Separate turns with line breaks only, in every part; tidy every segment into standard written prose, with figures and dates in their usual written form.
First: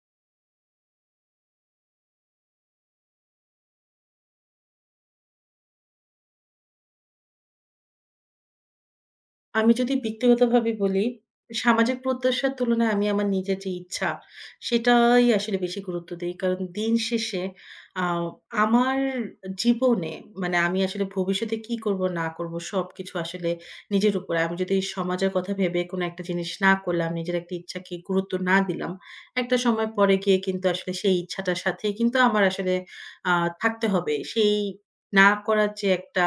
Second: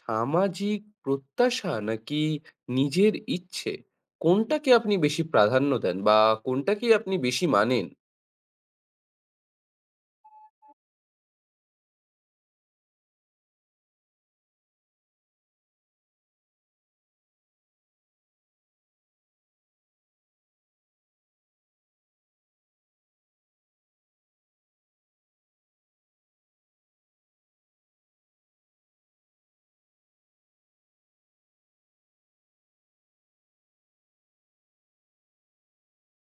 সামাজিক প্রত্যাশা নাকি নিজের ইচ্ছে? কোনটাকে আপনি বেশি প্রাধান্য দেন বা কোনটাকেই আপনি বেশি মানেন?
আমি যদি ব্যক্তিগতভাবে বলি, সামাজিক প্রত্যাশার তুলনায় আমি আমার নিজের যে ইচ্ছা, সেটাই আসলে বেশি গুরুত্ব দেই। কারণ দিন শেষে আ আমার জীবনে মানে আমি আসলে ভবিষ্যতে কি করব না করব সবকিছু আসলে নিজের উপরে। আমি যদি সমাজের কথা ভেবে কোনো একটা জিনিস না করলাম, নিজের একটা ইচ্ছাকে গুরুত্ব না দিলাম, একটা সময় পরে গিয়ে কিন্তু আসলে সেই ইচ্ছাটার সাথেই কিন্তু আমার আসলে আ থাকতে হবে। সেই না করার যে একটা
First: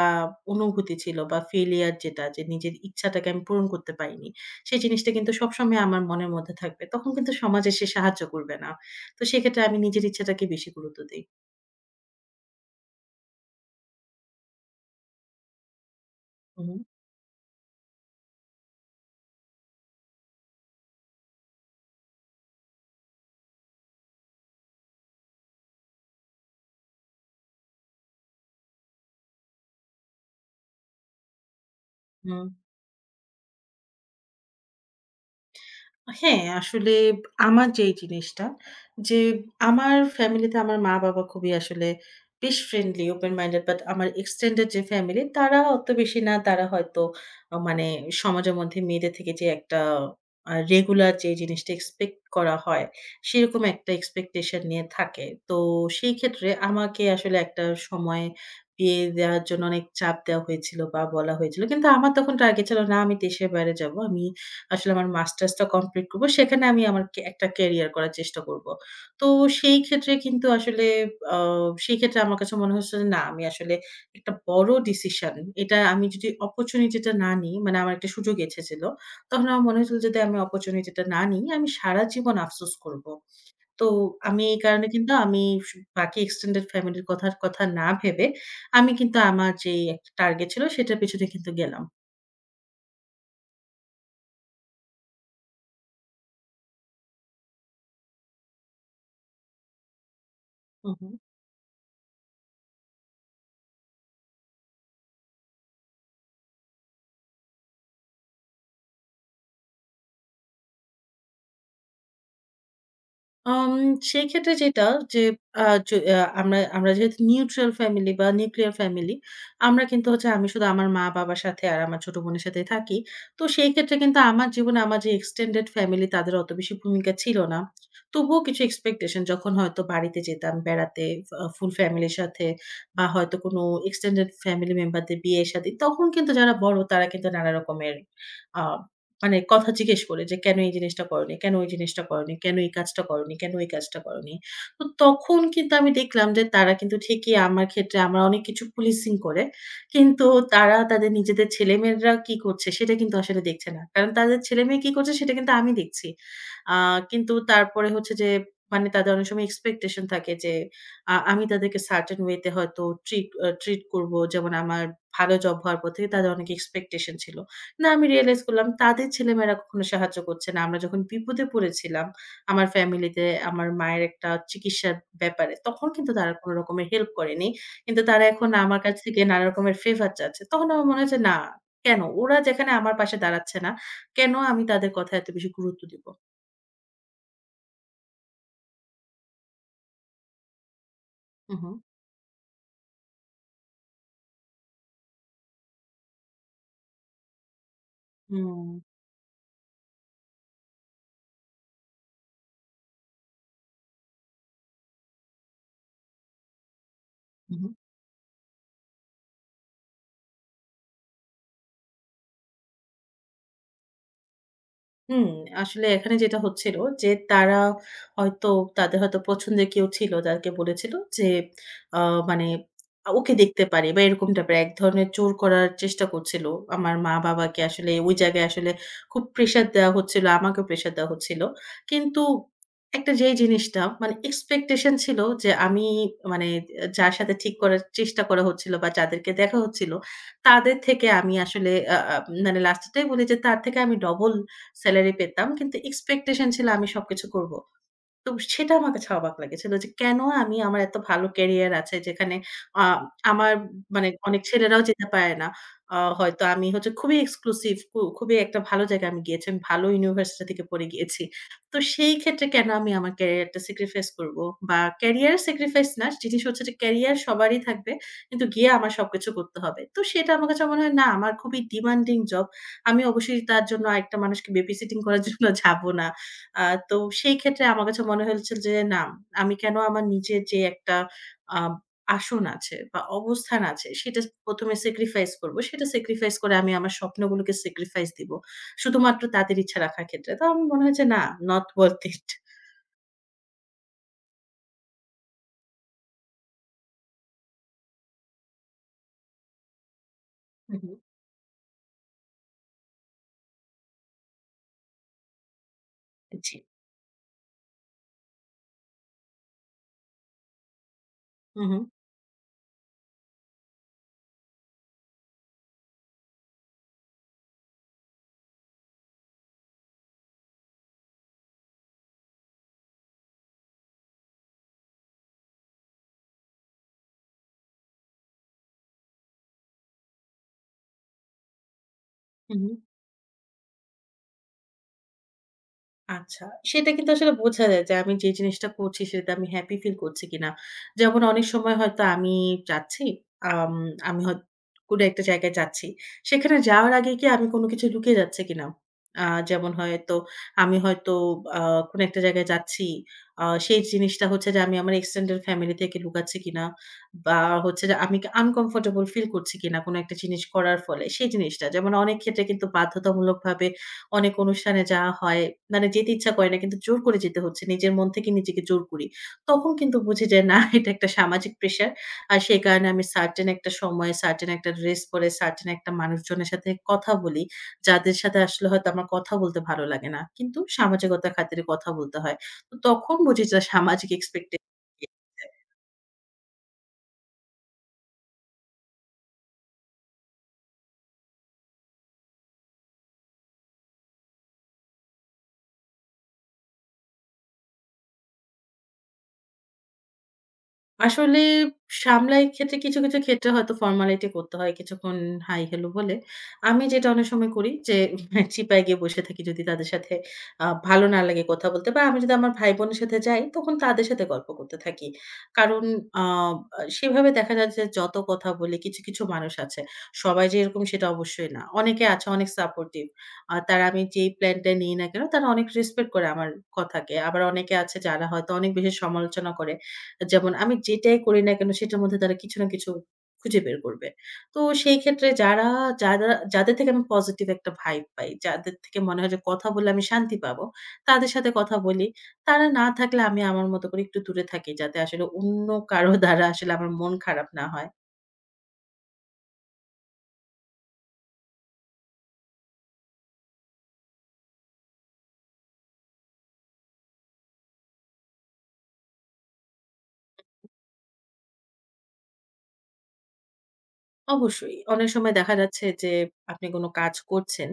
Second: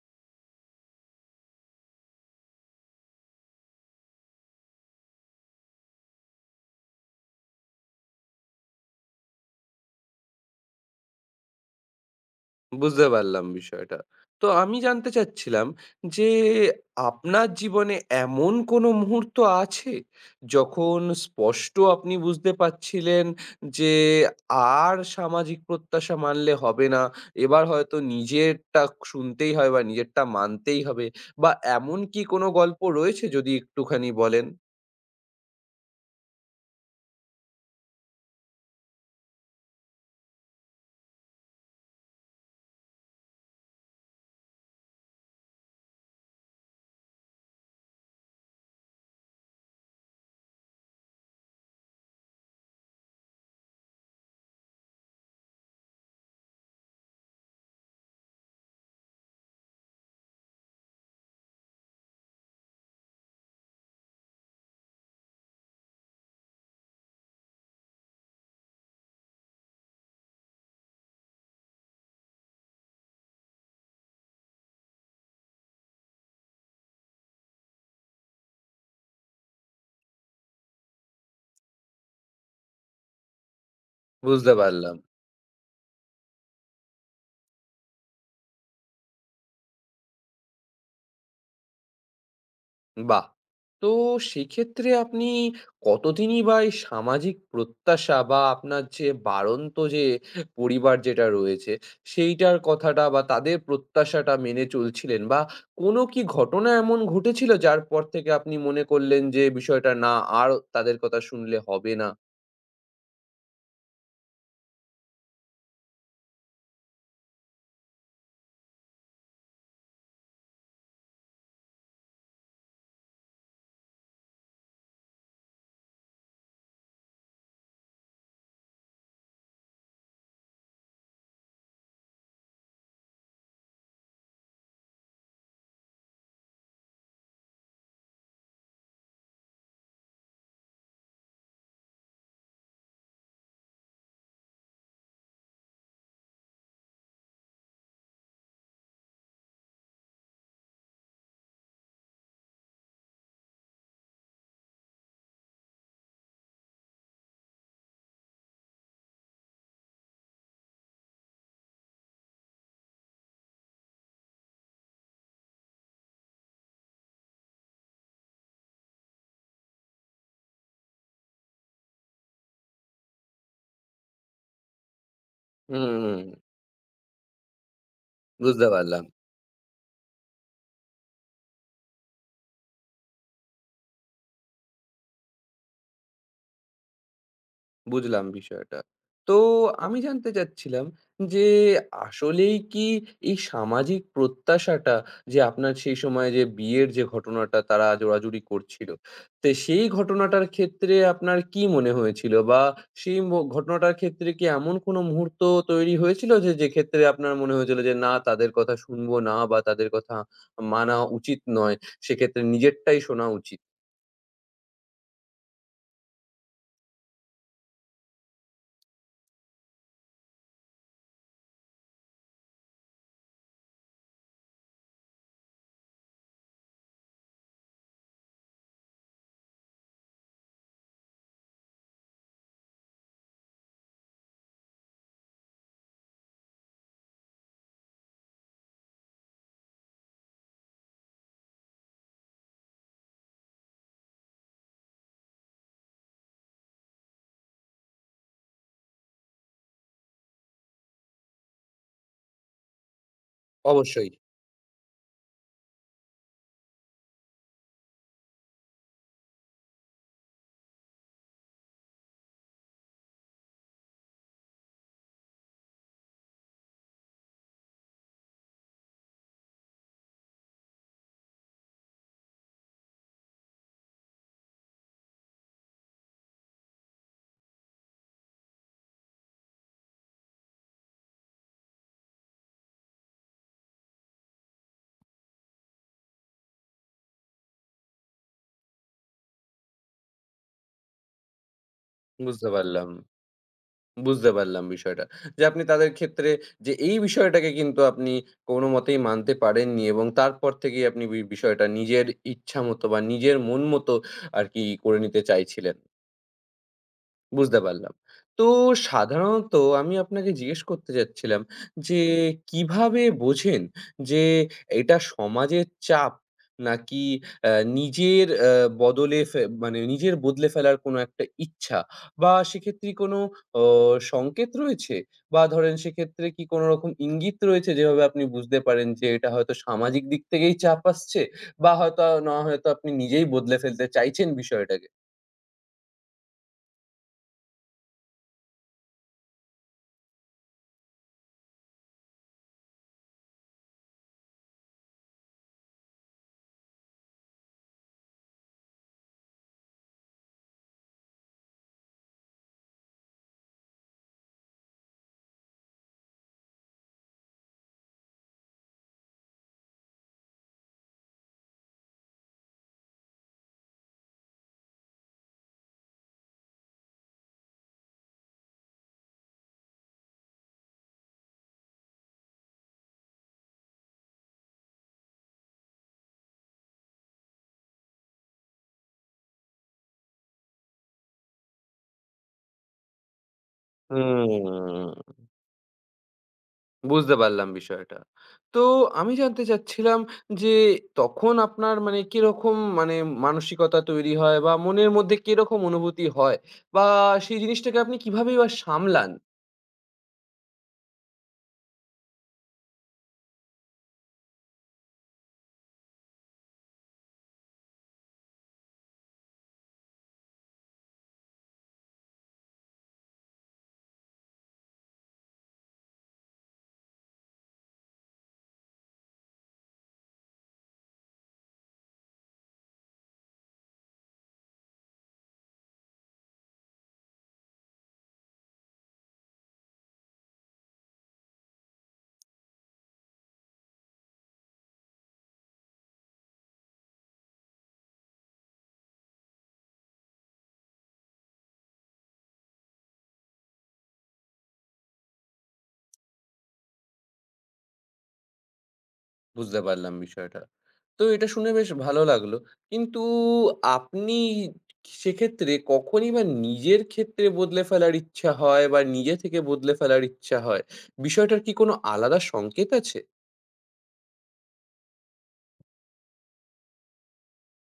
অনুভূতি ছিল বা ফেইলিউর যেটা যে নিজের ইচ্ছাটাকে আমি পূরণ করতে পারিনি। সেই জিনিসটা কিন্তু সবসময় আমার মনের মধ্যে থাকবে। তখন কিন্তু সমাজ এসে সাহায্য করবে না। তো সেক্ষেত্রে আমি নিজের ইচ্ছাটাকে বেশি গুরুত্ব দেই।
বুঝতে পারলাম বিষয়টা। তো আমি জানতে চাচ্ছিলাম যে
হুম।
আপনার জীবনে এমন কোনো মুহূর্ত আছে যখন স্পষ্ট আপনি বুঝতে পারছিলেন যে আর সামাজিক প্রত্যাশা মানলে হবে না। এবার হয়তো নিজেরটা শুনতেই হয় বা নিজেরটা মানতেই হবে বা এমন কি
হু।
কোনো গল্প রয়েছে যদি একটুখানি বলেন?
হ্যাঁ, আসলে আমার যে এই জিনিসটা যে আমার ফ্যামিলিতে আমার মা-বাবা খুবই আসলে বেশ ফ্রেন্ডলি, ওপেন মাইন্ডেড বাট আমার এক্সটেন্ডেড যে ফ্যামিলি তারা অত বেশি না। তারা হয়তো মানে সমাজের মধ্যে মেয়েদের থেকে যে একটা রেগুলার যে জিনিসটা এক্সপেক্ট করা হয়, সেরকম একটা এক্সপেকটেশন নিয়ে থাকে। তো সেই ক্ষেত্রে আমাকে আসলে একটা সময় বিয়ে দেওয়ার জন্য অনেক চাপ দেওয়া হয়েছিল বা বলা হয়েছিল। কিন্তু আমার তখন টার্গেট ছিল না আমি দেশের বাইরে যাবো। আমি আসলে আমার মাস্টার্সটা কমপ্লিট করব। সেখানে আমি আমার কে একটা ক্যারিয়ার করার চেষ্টা করব। তো সেই ক্ষেত্রে কিন্তু আসলে আ সেই ক্ষেত্রে আমার কাছে মনে হচ্ছে যে, না আমি আসলে একটা বড় ডিসিশন এটা আমি যদি অপরচুনিটিটা না নিই, মানে আমার একটা সুযোগ এসেছিল। তখন আমার মনে হয়েছিল যদি আমি অপরচুনিটিটা না নিই, আমি সারা জীবন আফসোস করব। তো আমি
বুঝতে
এই কারণে
পারলাম।
কিন্তু আমি বাকি এক্সটেন্ডেড ফ্যামিলির কথার কথা না ভেবে আমি কিন্তু আমার যেই একটা টার্গেট ছিল সেটার পেছনে কিন্তু গেলাম।
বাহ! তো সেক্ষেত্রে আপনি কতদিনই বা এই সামাজিক প্রত্যাশা বা আপনার যে বাড়ন্ত যে
হু,
পরিবার
হু।
যেটা রয়েছে, সেইটার কথাটা বা তাদের প্রত্যাশাটা মেনে চলছিলেন? বা কোনো কি ঘটনা এমন ঘটেছিল যার পর থেকে আপনি মনে করলেন যে বিষয়টা না আর তাদের কথা শুনলে হবে না?
আম সেই ক্ষেত্রে যেটা যে আ য আ আমরা আমরা যেহেতু নিউট্রাল ফ্যামিলি বা নিউক্লিয়ার ফ্যামিলি, আমরা কিন্তু হচ্ছে আমি শুধু আমার মা-বাবার সাথে আর আমার ছোট বোনের সাথেই থাকি। তো সেই ক্ষেত্রে কিন্তু আমার জীবনে আমার যে এক্সটেন্ডেড ফ্যামিলি তাদের অত বেশি ভূমিকা ছিল না। তবুও কিছু এক্সপেকটেশন যখন হয়তো বাড়িতে যেতাম বেড়াতে ফুল ফ্যামিলির সাথে বা হয়তো কোনো এক্সটেন্ডেড ফ্যামিলি মেম্বারদের বিয়ে-শাদী তখন কিন্তু যারা বড় তারা কিন্তু নানা রকমের আ মানে কথা জিজ্ঞেস করে যে, "কেন এই জিনিসটা করোনি? কেন ওই জিনিসটা করোনি? কেন এই কাজটা করোনি? কেন এই কাজটা করোনি?" তো তখন কিন্তু আমি দেখলাম যে তারা কিন্তু ঠিকই আমার ক্ষেত্রে আমরা অনেক কিছু পুলিশিং করে। কিন্তু তারা তাদের নিজেদের ছেলেমেয়েরা কি করছে সেটা কিন্তু আসলে দেখছে না। কারণ তাদের ছেলেমেয়ে কি করছে সেটা কিন্তু আমি দেখছি। আ কিন্তু তারপরে হচ্ছে যে মানে তাদের অনেক সময় এক্সপেকটেশন থাকে যে আমি তাদেরকে সার্টেন ওয়ে তে হয়তো ট্রিট করব। যেমন আমার ভালো জব হওয়ার পর থেকে তাদের অনেক এক্সপেকটেশন ছিল। না আমি রিয়ালাইজ করলাম তাদের ছেলেমেয়েরা কখনো সাহায্য করছে না। আমরা যখন বিপদে পড়েছিলাম, আমার ফ্যামিলিতে আমার মায়ের একটা চিকিৎসার ব্যাপারে, তখন কিন্তু
হুম,
তারা কোন রকমের হেল্প করেনি। কিন্তু তারা এখন
বুঝতে
আমার কাছ
পারলাম।
থেকে নানা রকমের ফেভার চাচ্ছে। তখন আমার মনে হয়েছে না, কেন? ওরা যেখানে আমার পাশে দাঁড়াচ্ছে না, কেন আমি তাদের কথায় এত বেশি গুরুত্ব দিব?
বুঝলাম বিষয়টা। তো আমি জানতে চাচ্ছিলাম যে
হু, হু।
আসলেই কি এই সামাজিক প্রত্যাশাটা যে আপনার সেই সময় যে বিয়ের যে ঘটনাটা তারা জোরাজুরি
হুম,
করছিল, তো সেই ঘটনাটার ক্ষেত্রে আপনার কি মনে হয়েছিল? বা সেই ঘটনাটার ক্ষেত্রে কি এমন কোনো মুহূর্ত তৈরি হয়েছিল যে, যেক্ষেত্রে আপনার মনে
হুম।
হয়েছিল যে না তাদের কথা শুনবো না বা তাদের কথা মানা উচিত নয়, সেক্ষেত্রে নিজেরটাই শোনা উচিত?
হুম, আসলে এখানে যেটা হচ্ছিল যে তারা হয়তো তাদের হয়তো পছন্দের কেউ ছিল যাকে বলেছিল যে আ মানে ওকে দেখতে পারি বা এরকম টাইপের এক ধরনের জোর করার চেষ্টা করছিল। আমার মা-বাবাকে আসলে ওই জায়গায় আসলে খুব প্রেশার দেওয়া হচ্ছিল, আমাকেও প্রেশার দেওয়া হচ্ছিল। কিন্তু একটা যেই জিনিসটা মানে এক্সপেকটেশন ছিল যে আমি মানে যার সাথে ঠিক করার চেষ্টা করা হচ্ছিল বা যাদেরকে দেখা হচ্ছিল, তাদের থেকে আমি আসলে আ আ মানে লাস্টে টাই বলি যে তার থেকে আমি ডবল সেলারি পেতাম। কিন্তু এক্সপেকটেশন ছিল আমি সবকিছু করব। তো সেটা আমার কাছে অবাক লেগেছিল যে কেন আমি আমার এত ভালো ক্যারিয়ার আছে যেখানে আ আমার মানে
অবশ্যই,
অনেক ছেলেরাও যেতে পারে না। হয়তো আমি হচ্ছে খুবই এক্সক্লুসিভ খুবই একটা ভালো জায়গায় আমি গিয়েছি। আমি ভালো ইউনিভার্সিটি থেকে পড়ে গিয়েছি। তো সেই ক্ষেত্রে কেন আমি আমার ক্যারিয়ারটা স্যাক্রিফাইস করব? বা ক্যারিয়ার স্যাক্রিফাইস না জিনিস হচ্ছে যে ক্যারিয়ার সবারই থাকবে। কিন্তু গিয়ে আমার সবকিছু করতে হবে। তো সেটা আমার কাছে মনে হয় না আমার খুবই ডিমান্ডিং জব। আমি অবশ্যই তার জন্য আরেকটা মানুষকে বেবি সিটিং করার জন্য যাব না। আ তো সেই ক্ষেত্রে আমার কাছে মনে হয়েছিল যে না, আমি কেন আমার নিজের যে একটা আ আসন আছে বা অবস্থান আছে সেটা ১ম এ স্যাক্রিফাইস করব। সেটা স্যাক্রিফাইস করে আমি আমার স্বপ্নগুলোকে স্যাক্রিফাইস দিব। শুধুমাত্র তাদের ইচ্ছা রাখার ক্ষেত্রে। তো আমার মনে হয়েছে না, not worth it.
বুঝতে পারলাম। বুঝতে পারলাম বিষয়টা। যে আপনি তাদের ক্ষেত্রে যে এই বিষয়টাকে কিন্তু আপনি কোনমতেই মানতে পারেননি এবং তারপর
হু, হু।
থেকেই আপনি বিষয়টা নিজের ইচ্ছামত বা নিজের মন মতো আরকি করে নিতে চাইছিলেন।
জি।
বুঝতে পারলাম। তো সাধারণত আমি আপনাকে জিজ্ঞেস করতে চাচ্ছিলাম
হু, হু।
যে, কিভাবে বোঝেন যে এটা সমাজের চাপ নাকি আ নিজের বদলে ফে মানে নিজের বদলে ফেলার কোনো একটা ইচ্ছা বা সেক্ষেত্রে কোনো অ সংকেত রয়েছে? বা ধরেন সেক্ষেত্রে কি কোনো রকম ইঙ্গিত রয়েছে যেভাবে আপনি বুঝতে পারেন যে এটা হয়তো সামাজিক দিক থেকেই চাপ আসছে বা হয়তো না
হু,
হয়তো
হু।
আপনি নিজেই বদলে ফেলতে চাইছেন বিষয়টাকে?
আচ্ছা। সেটা কিন্তু আসলে বোঝা যায় যে আমি যে জিনিসটা করছি সেটাতে আমি হ্যাপি ফিল করছি কিনা। যেমন অনেক সময় হয়তো আমি যাচ্ছি, আম আমি হয়ত কোনো একটা জায়গায় যাচ্ছি। সেখানে যাওয়ার আগে কি আমি কোনো কিছু লুকিয়ে যাচ্ছে কিনা? যেমন হয়তো আমি হয়তো আ কোনো একটা জায়গায় যাচ্ছি। সেই জিনিসটা হচ্ছে যে আমি আমার এক্সটেন্ডেড ফ্যামিলি থেকে লুকাচ্ছি কিনা বা হচ্ছে যে আমি কি আনকমফোর্টেবল ফিল করছি কিনা কোনো একটা জিনিস করার ফলে, সেই জিনিসটা। যেমন অনেক ক্ষেত্রে কিন্তু বাধ্যতামূলকভাবে অনেক অনুষ্ঠানে যাওয়া হয়। মানে যেতে ইচ্ছা করে না কিন্তু জোর করে যেতে হচ্ছে। নিজের মন থেকে নিজেকে জোর করি। তখন কিন্তু বুঝি যে না এটা একটা সামাজিক প্রেশার। আর সেই কারণে আমি সার্টেন একটা সময়ে সার্টেন একটা ড্রেস পরে সার্টেন একটা মানুষজনের সাথে কথা বলি। যাদের সাথে আসলে হয়তো আমার কথা বলতে ভালো লাগে না। কিন্তু সামাজিকতার খাতিরে কথা বলতে হয়। তো তখন বুঝি যে সামাজিক এক্সপেক্টে
হুম। বুঝতে পারলাম বিষয়টা। তো আমি জানতে চাচ্ছিলাম যে তখন আপনার মানে কিরকম মানে মানসিকতা তৈরি হয় বা মনের মধ্যে কিরকম অনুভূতি হয়? বা সেই জিনিসটাকে আপনি কিভাবেই বা সামলান?
আসলে সামলাই ক্ষেত্রে কিছু, কিছু ক্ষেত্রে হয়তো ফর্মালিটি করতে হয় কিছুক্ষণ হাই হেলো বলে। আমি যেটা অনেক সময় করি যে চিপায় গিয়ে বসে থাকি যদি তাদের সাথে ভালো না লাগে কথা বলতে বা আমি যদি আমার ভাই-বোনের সাথে যাই তখন তাদের সাথে গল্প করতে থাকি। কারণ আ সেভাবে দেখা যায় যে যত কথা বলি কিছু, কিছু মানুষ আছে। সবাই যে এরকম সেটা অবশ্যই না। অনেকে আছে অনেক সাপোর্টিভ। তারা আমি যেই প্ল্যানটা নিই না কেন তারা অনেক রেসপেক্ট করে আমার কথাকে। আবার অনেকে আছে যারা হয়তো অনেক বেশি সমালোচনা করে। যেমন আমি যেটাই করি না কেন সেটার মধ্যে তারা কিছু না কিছু খুঁজে বের করবে। তো সেই ক্ষেত্রে যারা যারা যাদের থেকে আমি পজিটিভ একটা ভাইব পাই, যাদের থেকে মনে হয় যে কথা বললে আমি শান্তি পাবো, তাদের সাথে কথা বলি। তারা না থাকলে আমি আমার মতো করে একটু দূরে থাকি যাতে আসলে অন্য কারো দ্বারা আসলে আমার মন খারাপ না হয়।
বুঝতে পারলাম বিষয়টা। তো এটা শুনে বেশ ভালো লাগলো। কিন্তু আপনি সেক্ষেত্রে কখনই বা নিজের ক্ষেত্রে বদলে ফেলার ইচ্ছা হয় বা নিজে থেকে বদলে ফেলার ইচ্ছা হয়, বিষয়টার কি কোনো আলাদা সংকেত আছে?
অবশ্যই। অনেক সময় দেখা যাচ্ছে যে আপনি কোন কাজ করছেন।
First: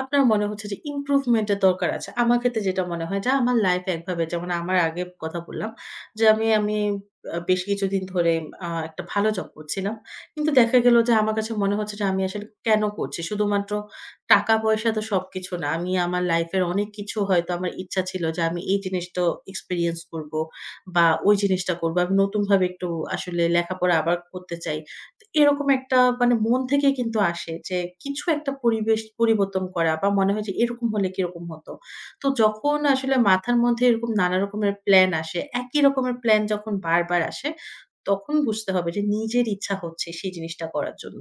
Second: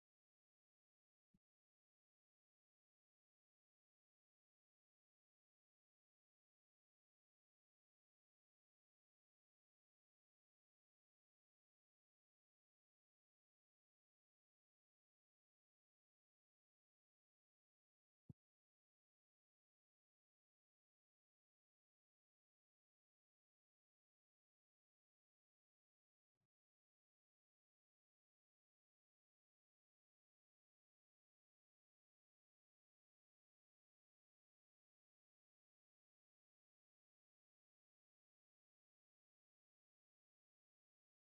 আপনার মনে হচ্ছে যে ইমপ্রুভমেন্ট এর দরকার আছে। আমার ক্ষেত্রে যেটা মনে হয় যে আমার লাইফ একভাবে যেমন আমার আগে কথা বললাম যে আমি আমি আ বেশ কিছুদিন ধরে একটা ভালো জব করছিলাম। কিন্তু দেখা গেল যে আমার কাছে মনে হচ্ছে যে আমি আসলে কেন করছি? শুধুমাত্র টাকা-পয়সা তো সবকিছু না। আমি আমার লাইফ এর অনেক কিছু হয়তো আমার ইচ্ছা ছিল যে আমি এই জিনিসটা এক্সপেরিয়েন্স করব বা ওই জিনিসটা করব। আমি নতুনভাবে একটু আসলে লেখাপড়া আবার করতে চাই। এরকম একটা মানে মন থেকেই কিন্তু আসে যে কিছু একটা পরিবেশ পরিবর্তন করা বা মনে হয় যে এরকম হলে কিরকম হতো। তো যখন আসলে মাথার মধ্যে এরকম নানা রকমের প্লান আসে, একই রকমের প্লান যখন বারবার আসে, তখন বুঝতে হবে যে নিজের ইচ্ছা হচ্ছে সেই জিনিসটা করার জন্য।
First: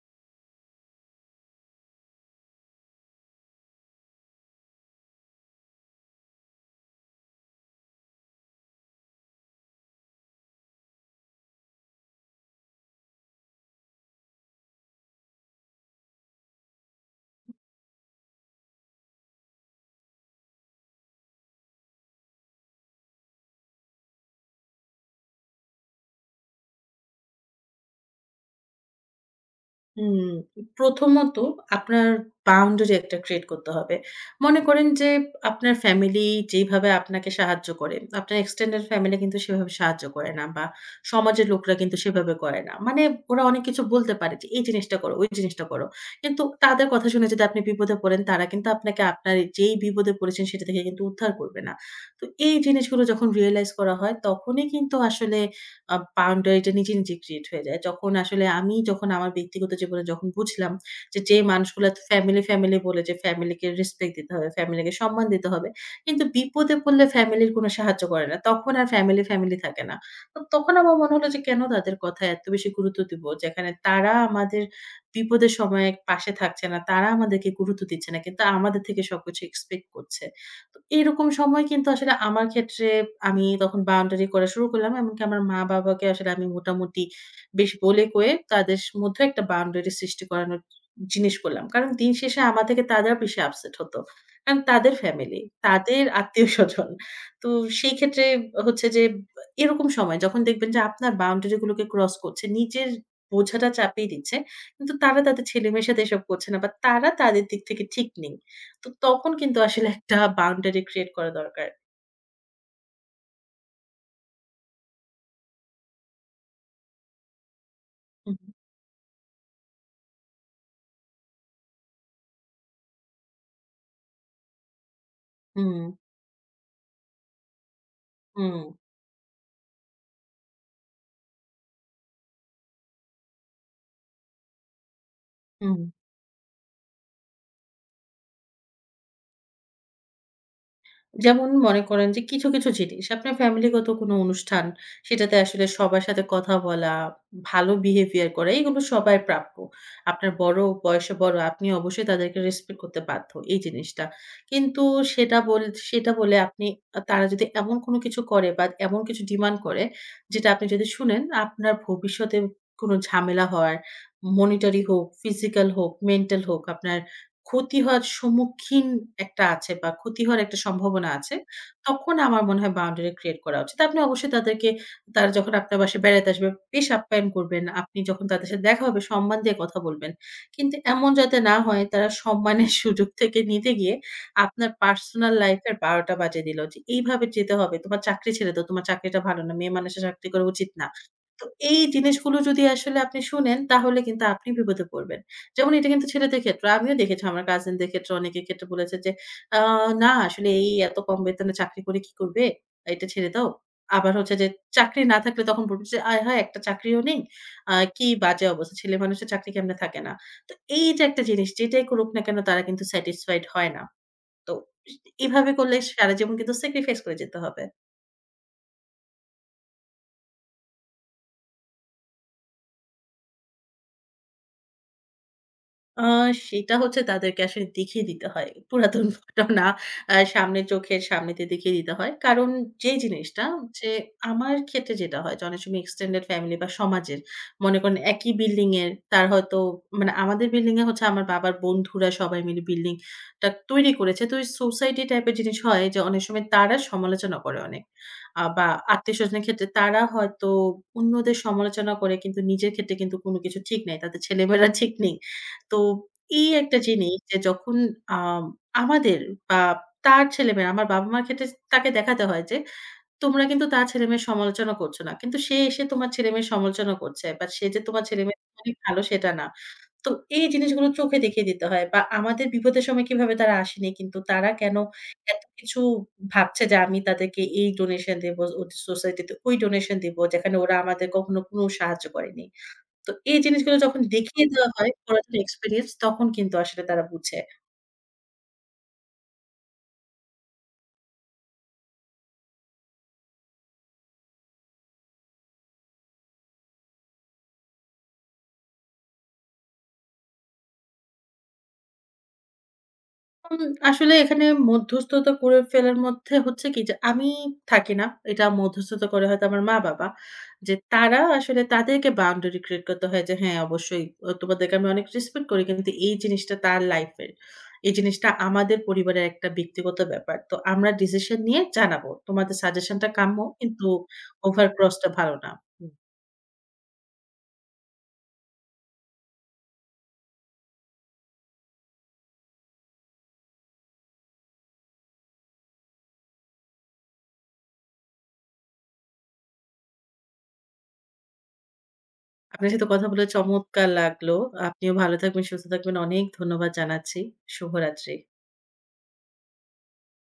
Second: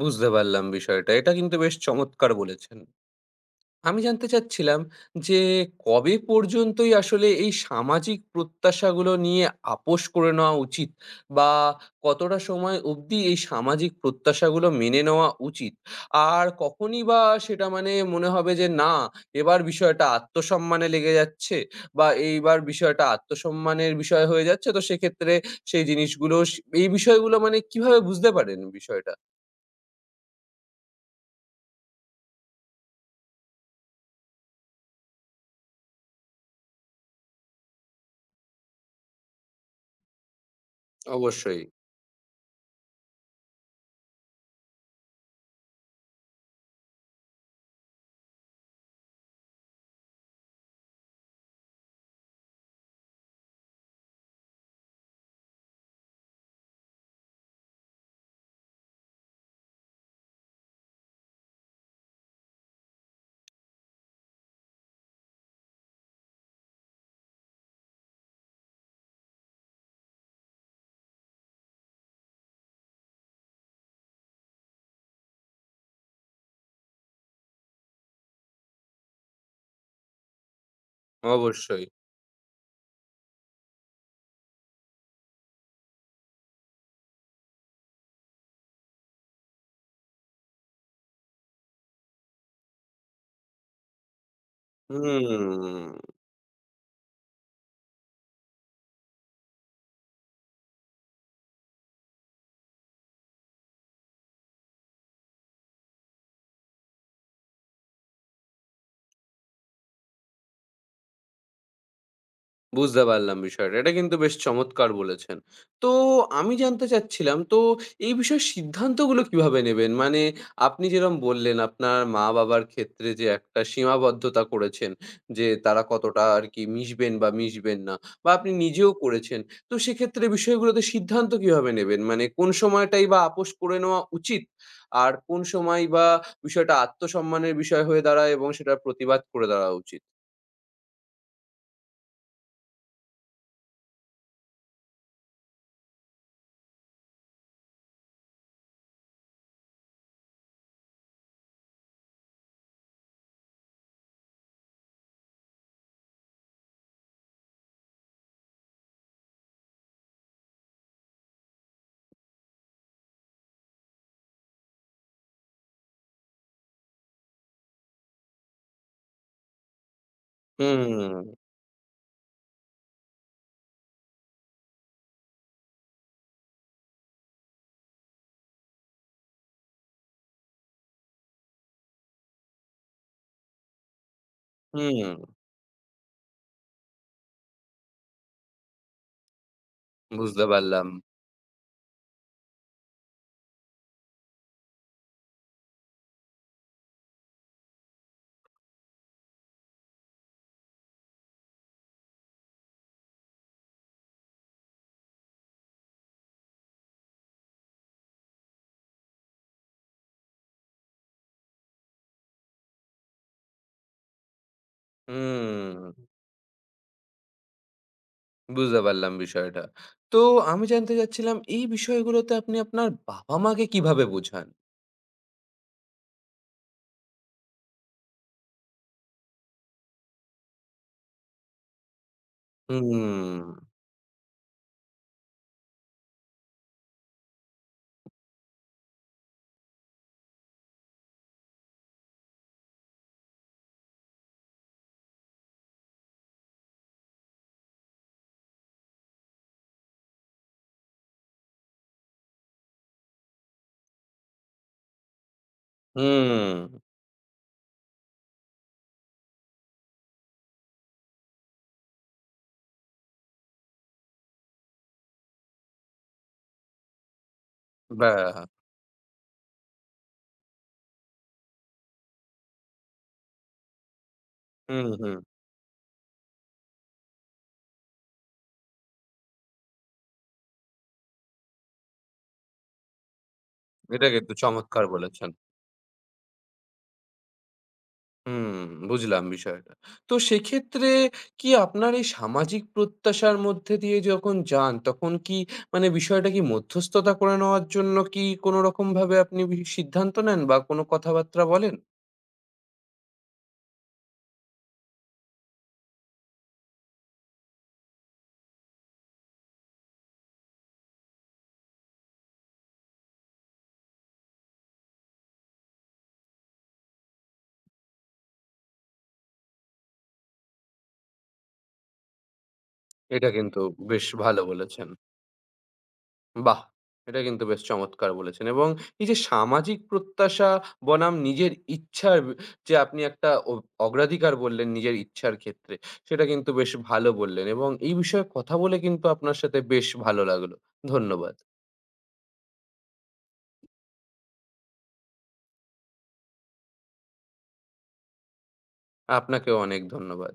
বুঝতে পারলাম বিষয়টা। এটা কিন্তু বেশ চমৎকার বলেছেন। আমি জানতে চাচ্ছিলাম যে কবে পর্যন্তই আসলে এই সামাজিক প্রত্যাশাগুলো নিয়ে আপোস করে নেওয়া উচিত বা কতটা সময় অবধি এই সামাজিক প্রত্যাশাগুলো মেনে নেওয়া উচিত আর কখনই বা সেটা মানে মনে হবে যে না এবার বিষয়টা আত্মসম্মানে লেগে যাচ্ছে বা এইবার বিষয়টা আত্মসম্মানের বিষয় হয়ে যাচ্ছে তো সেক্ষেত্রে সেই জিনিসগুলো এই বিষয়গুলো মানে কিভাবে বুঝতে পারেন বিষয়টা?
হুম, প্রথমত আপনার বাউন্ডারি একটা ক্রিয়েট করতে হবে। মনে করেন যে আপনার ফ্যামিলি যেইভাবে আপনাকে সাহায্য করে, আপনার এক্সটেন্ডেড ফ্যামিলি কিন্তু সেভাবে সাহায্য করে না বা সমাজের
অবশ্যই।
লোকরা কিন্তু সেভাবে করে না। মানে ওরা অনেক কিছু বলতে পারে যে, "এই জিনিসটা করো, ওই জিনিসটা করো।" কিন্তু তাদের কথা শুনে যদি আপনি বিপদে পড়েন, তারা কিন্তু আপনাকে আপনার যেই বিপদে পড়েছেন সেটা থেকে কিন্তু উদ্ধার করবে না। তো এই জিনিসগুলো যখন রিয়ালাইজ করা হয়, তখনই কিন্তু আসলে বাউন্ডারিটা নিজে, নিজে ক্রিয়েট হয়ে যায়। যখন আসলে আমি যখন আমার ব্যক্তিগত জীবনে যখন বুঝলাম যে, যে মানুষগুলা ফ্যামিলি, ফ্যামিলি বলে যে ফ্যামিলিকে রেসপেক্ট দিতে হবে, ফ্যামিলিকে সম্মান দিতে হবে। কিন্তু বিপদে পড়লে ফ্যামিলির কোনো সাহায্য করে না। তখন আর ফ্যামিলি, ফ্যামিলি থাকে না। তো তখন আমার মনে হলো যে কেন তাদের কথায় এত বেশি গুরুত্ব দিব? যেখানে তারা আমাদের বিপদের সময়ে পাশে থাকছে না, তারা আমাদেরকে গুরুত্ব দিচ্ছে না। কিন্তু আমাদের থেকে সবকিছু এক্সপেক্ট করছে। তো এরকম সময়
অবশ্যই।
কিন্তু আসলে আমার ক্ষেত্রে আমি তখন বাউন্ডারি করা শুরু করলাম। এমনকি আমার মা-বাবাকে আসলে আমি মোটামুটি বেশ বলে কয়ে তাদের স মধ্যে একটা বাউন্ডারি সৃষ্টি করানোর জিনিস করলাম। কারণ দিন শেষে আমার থেকে তারা বেশি আপসেট হতো। কারণ তাদের ফ্যামিলি,
হুম।
তাদের আত্মীয়স্বজন। তো সেই ক্ষেত্রে হচ্ছে যে বা এরকম সময় যখন দেখবেন যে আপনার বাউন্ডারি গুলোকে ক্রস করছে, নিজের বোঝাটা চাপিয়ে দিচ্ছে। কিন্তু তারা তাদের ছেলেমেয়ের সাথে এসব করছে না বা তারা তাদের দিক থেকে ঠিক নেই। তো তখন কিন্তু আসলে একটা বাউন্ডারি ক্রিয়েট করা দরকার।
বুঝতে পারলাম বিষয়টা। এটা কিন্তু বেশ চমৎকার বলেছেন। তো আমি জানতে চাচ্ছিলাম তো এই
হুম,
বিষয়ে সিদ্ধান্তগুলো কিভাবে নেবেন? মানে আপনি যেরকম বললেন আপনার মা-বাবার ক্ষেত্রে যে একটা সীমাবদ্ধতা করেছেন যে
হুম,
তারা কতটা আরকি মিশবেন বা মিশবেন না বা আপনি
হুম,
নিজেও করেছেন। তো সেক্ষেত্রে বিষয়গুলোতে সিদ্ধান্ত কিভাবে নেবেন? মানে কোন সময়টাই বা আপোস করে নেওয়া উচিত? আর কোন
হুম।
সময় বা বিষয়টা আত্মসম্মানের বিষয় হয়ে দাঁড়ায় এবং সেটার প্রতিবাদ করে দাঁড়াওয়া উচিত?
যেমন মনে করেন যে কিছু, কিছু জিনিস আপনার ফ্যামিলিগত কোনো অনুষ্ঠান, সেটাতে আসলে সবার সাথে কথা বলা, ভালো বিহেভিয়ার করা, এগুলো সবার প্রাপ্য। আপনার বড়, বয়সে বড়, আপনি অবশ্যই তাদেরকে রেসপেক্ট করতে বাধ্য, এই জিনিসটা। কিন্তু সেটা বল সেটা বলে আপনি তারা যদি এমন কোনো কিছু করে বা এমন কিছু ডিমান্ড করে, যেটা আপনি যদি শুনেন, আপনার ভবিষ্যতে কোনো ঝামেলা হওয়ার, monetary হোক, ফিজিক্যাল হোক, মেন্টাল হোক, আপনার ক্ষতি হওয়ার সম্মুখীন একটা আছে বা ক্ষতি হওয়ার একটা সম্ভাবনা আছে।
হুম,
তখন আমার মনে হয় বাউন্ডারি ক্রিয়েট করা উচিত। আপনি অবশ্যই তাদেরকে তারা যখন আপনার বাসায় বেড়াতে আসবে, বেশ আপ্যায়ন করবেন। আপনি যখন তাদের সাথে দেখা হবে সম্মান দিয়ে কথা বলবেন। কিন্তু এমন যাতে না হয় তারা সম্মানের সুযোগ থেকে নিতে গিয়ে আপনার
হুম।
পার্সোনাল লাইফ এর ১২টা বাজিয়ে দিল যে, "এইভাবে যেতে হবে। তোমার চাকরি ছেড়ে দাও। তোমার চাকরিটা ভালো না। মেয়ে মানুষের চাকরি করা
বুঝতে
উচিত না।"
পারলাম।
তো এই জিনিসগুলো যদি আসলে আপনি শুনেন তাহলে কিন্তু আপনি বিপদে পড়বেন। যেমন এটা কিন্তু ছেলেদের ক্ষেত্রে। আমিও দেখেছি আমার কাজিনদের ক্ষেত্রে অনেকের ক্ষেত্রে বলেছে যে, "আ না আসলে এই এত কম বেতনে চাকরি করে কি করবে? এটা ছেড়ে দাও।" আবার হচ্ছে যে চাকরি না থাকলে তখন বলবে যে, "আয় হায়! একটা চাকরিও নেই। কি বাজে অবস্থা। ছেলেমানুষের চাকরি কেমনে থাকে না?" তো এই যে একটা জিনিস যেটাই করুক না কেন তারা কিন্তু স্যাটিসফাইড হয় না। তো এভাবে করলে
হুম,
সারাজীবন কিন্তু স্যাক্রিফাইস করে যেতে হবে।
বুঝতে পারলাম বিষয়টা। তো আমি জানতে চাচ্ছিলাম এই বিষয়গুলোতে আপনি আপনার বাবা-মাকে কিভাবে বোঝান?
আ সেটা হচ্ছে তাদেরকে আসলে দেখিয়ে দিতে হয়। পুরাতন ঘটনা সামনে চোখের সামনে দিয়ে দেখিয়ে দিতে হয়। কারণ যে জিনিসটা
হুম,
যে আমার ক্ষেত্রে যেটা হয় যে অনেক সময় এক্সটেন্ডেড ফ্যামিলি বা সমাজের মনে করেন একই বিল্ডিং এর তার হয়তো মানে আমাদের বিল্ডিং এ হচ্ছে আমার বাবার বন্ধুরা সবাই মিলে বিল্ডিং টা তৈরি করেছে। তো ওই সোসাইটি টাইপের জিনিস হয় যে অনেক সময় তারা সমালোচনা করে অনেক। বা আত্মীয়স্বজনের ক্ষেত্রে তারা হয়তো অন্যদের সমালোচনা করে কিন্তু নিজের ক্ষেত্রে কিন্তু কোনো কিছু ঠিক নাই। তাদের ছেলেমেয়েরা ঠিক নেই। তো এই
হুম,
একটা জিনিস যে যখন আম আমাদের বা তার ছেলেমেয়ে আমার বাবা-মার ক্ষেত্রে তাকে দেখাতে হয় যে, "তোমরা কিন্তু তার ছেলেমেয়ের সমালোচনা করছো না। কিন্তু সে এসে তোমার ছেলেমেয়ের সমালোচনা করছে। বাট সে যে তোমার
বাহ!
ছেলেমেয়ে অনেক ভালো সেটা না।" তো এই জিনিসগুলো চোখে দেখিয়ে দিতে হয় বা আমাদের বিপদের সময় কিভাবে তারা আসেনি। কিন্তু তারা কেন
হুম, হুম।
এত কিছু ভাবছে যে আমি তাদেরকে এই ডোনেশন দেব, ওদের সোসাইটিতে ওই ডোনেশন দিব যেখানে ওরা আমাদের কখনো কোনো সাহায্য করেনি। তো এই জিনিসগুলো যখন
এটা কিন্তু
দেখিয়ে দেওয়া
চমৎকার
হয়
বলেছেন।
পুরাতন এক্সপেরিয়েন্স তখন কিন্তু আসলে তারা বুঝে।
হুম, বুঝলাম বিষয়টা। তো সেক্ষেত্রে কি আপনার এই সামাজিক প্রত্যাশার মধ্যে দিয়ে যখন যান, তখন কি মানে বিষয়টা কি মধ্যস্থতা করে নেওয়ার জন্য কি কোনো রকমভাবে আপনি সিদ্ধান্ত নেন বা কোনো কথাবার্তা বলেন?
উম আসলে এখানে মধ্যস্থতা করে ফেলার মধ্যে হচ্ছে কি যে আমি থাকি না। এটা মধ্যস্থতা করে হয়তো আমার মা-বাবা। যে তারা আসলে তাদেরকে বাউন্ডারি ক্রিয়েট করতে হয় যে হ্যাঁ, অবশ্যই তোমাদেরকে আমি অনেক রেসপেক্ট করি। কিন্তু এই জিনিসটা তার লাইফ এর। এই জিনিসটা আমাদের পরিবারের একটা ব্যক্তিগত ব্যাপার। তো আমরা ডিসিশন নিয়ে জানাবো। তোমাদের সাজেশনটা
এটা
কাম্য
কিন্তু
কিন্তু
বেশ ভালো
ওভার
বলেছেন।
ক্রস টা ভালো না। হুম।
বাহ! এটা কিন্তু বেশ চমৎকার বলেছেন এবং এই যে সামাজিক প্রত্যাশা বনাম নিজের ইচ্ছার বি- যে আপনি একটা অগ্রাধিকার বললেন নিজের ইচ্ছার ক্ষেত্রে, সেটা কিন্তু বেশ ভালো বললেন এবং এই বিষয়ে কথা বলে কিন্তু আপনার সাথে বেশ ভালো লাগলো। ধন্যবাদ।
আপনার সাথে কথা বলে চমৎকার লাগলো। আপনিও ভালো থাকবেন, সুস্থ থাকবেন। অনেক ধন্যবাদ জানাচ্ছি। শুভরাত্রি।
আপনাকেও অনেক ধন্যবাদ।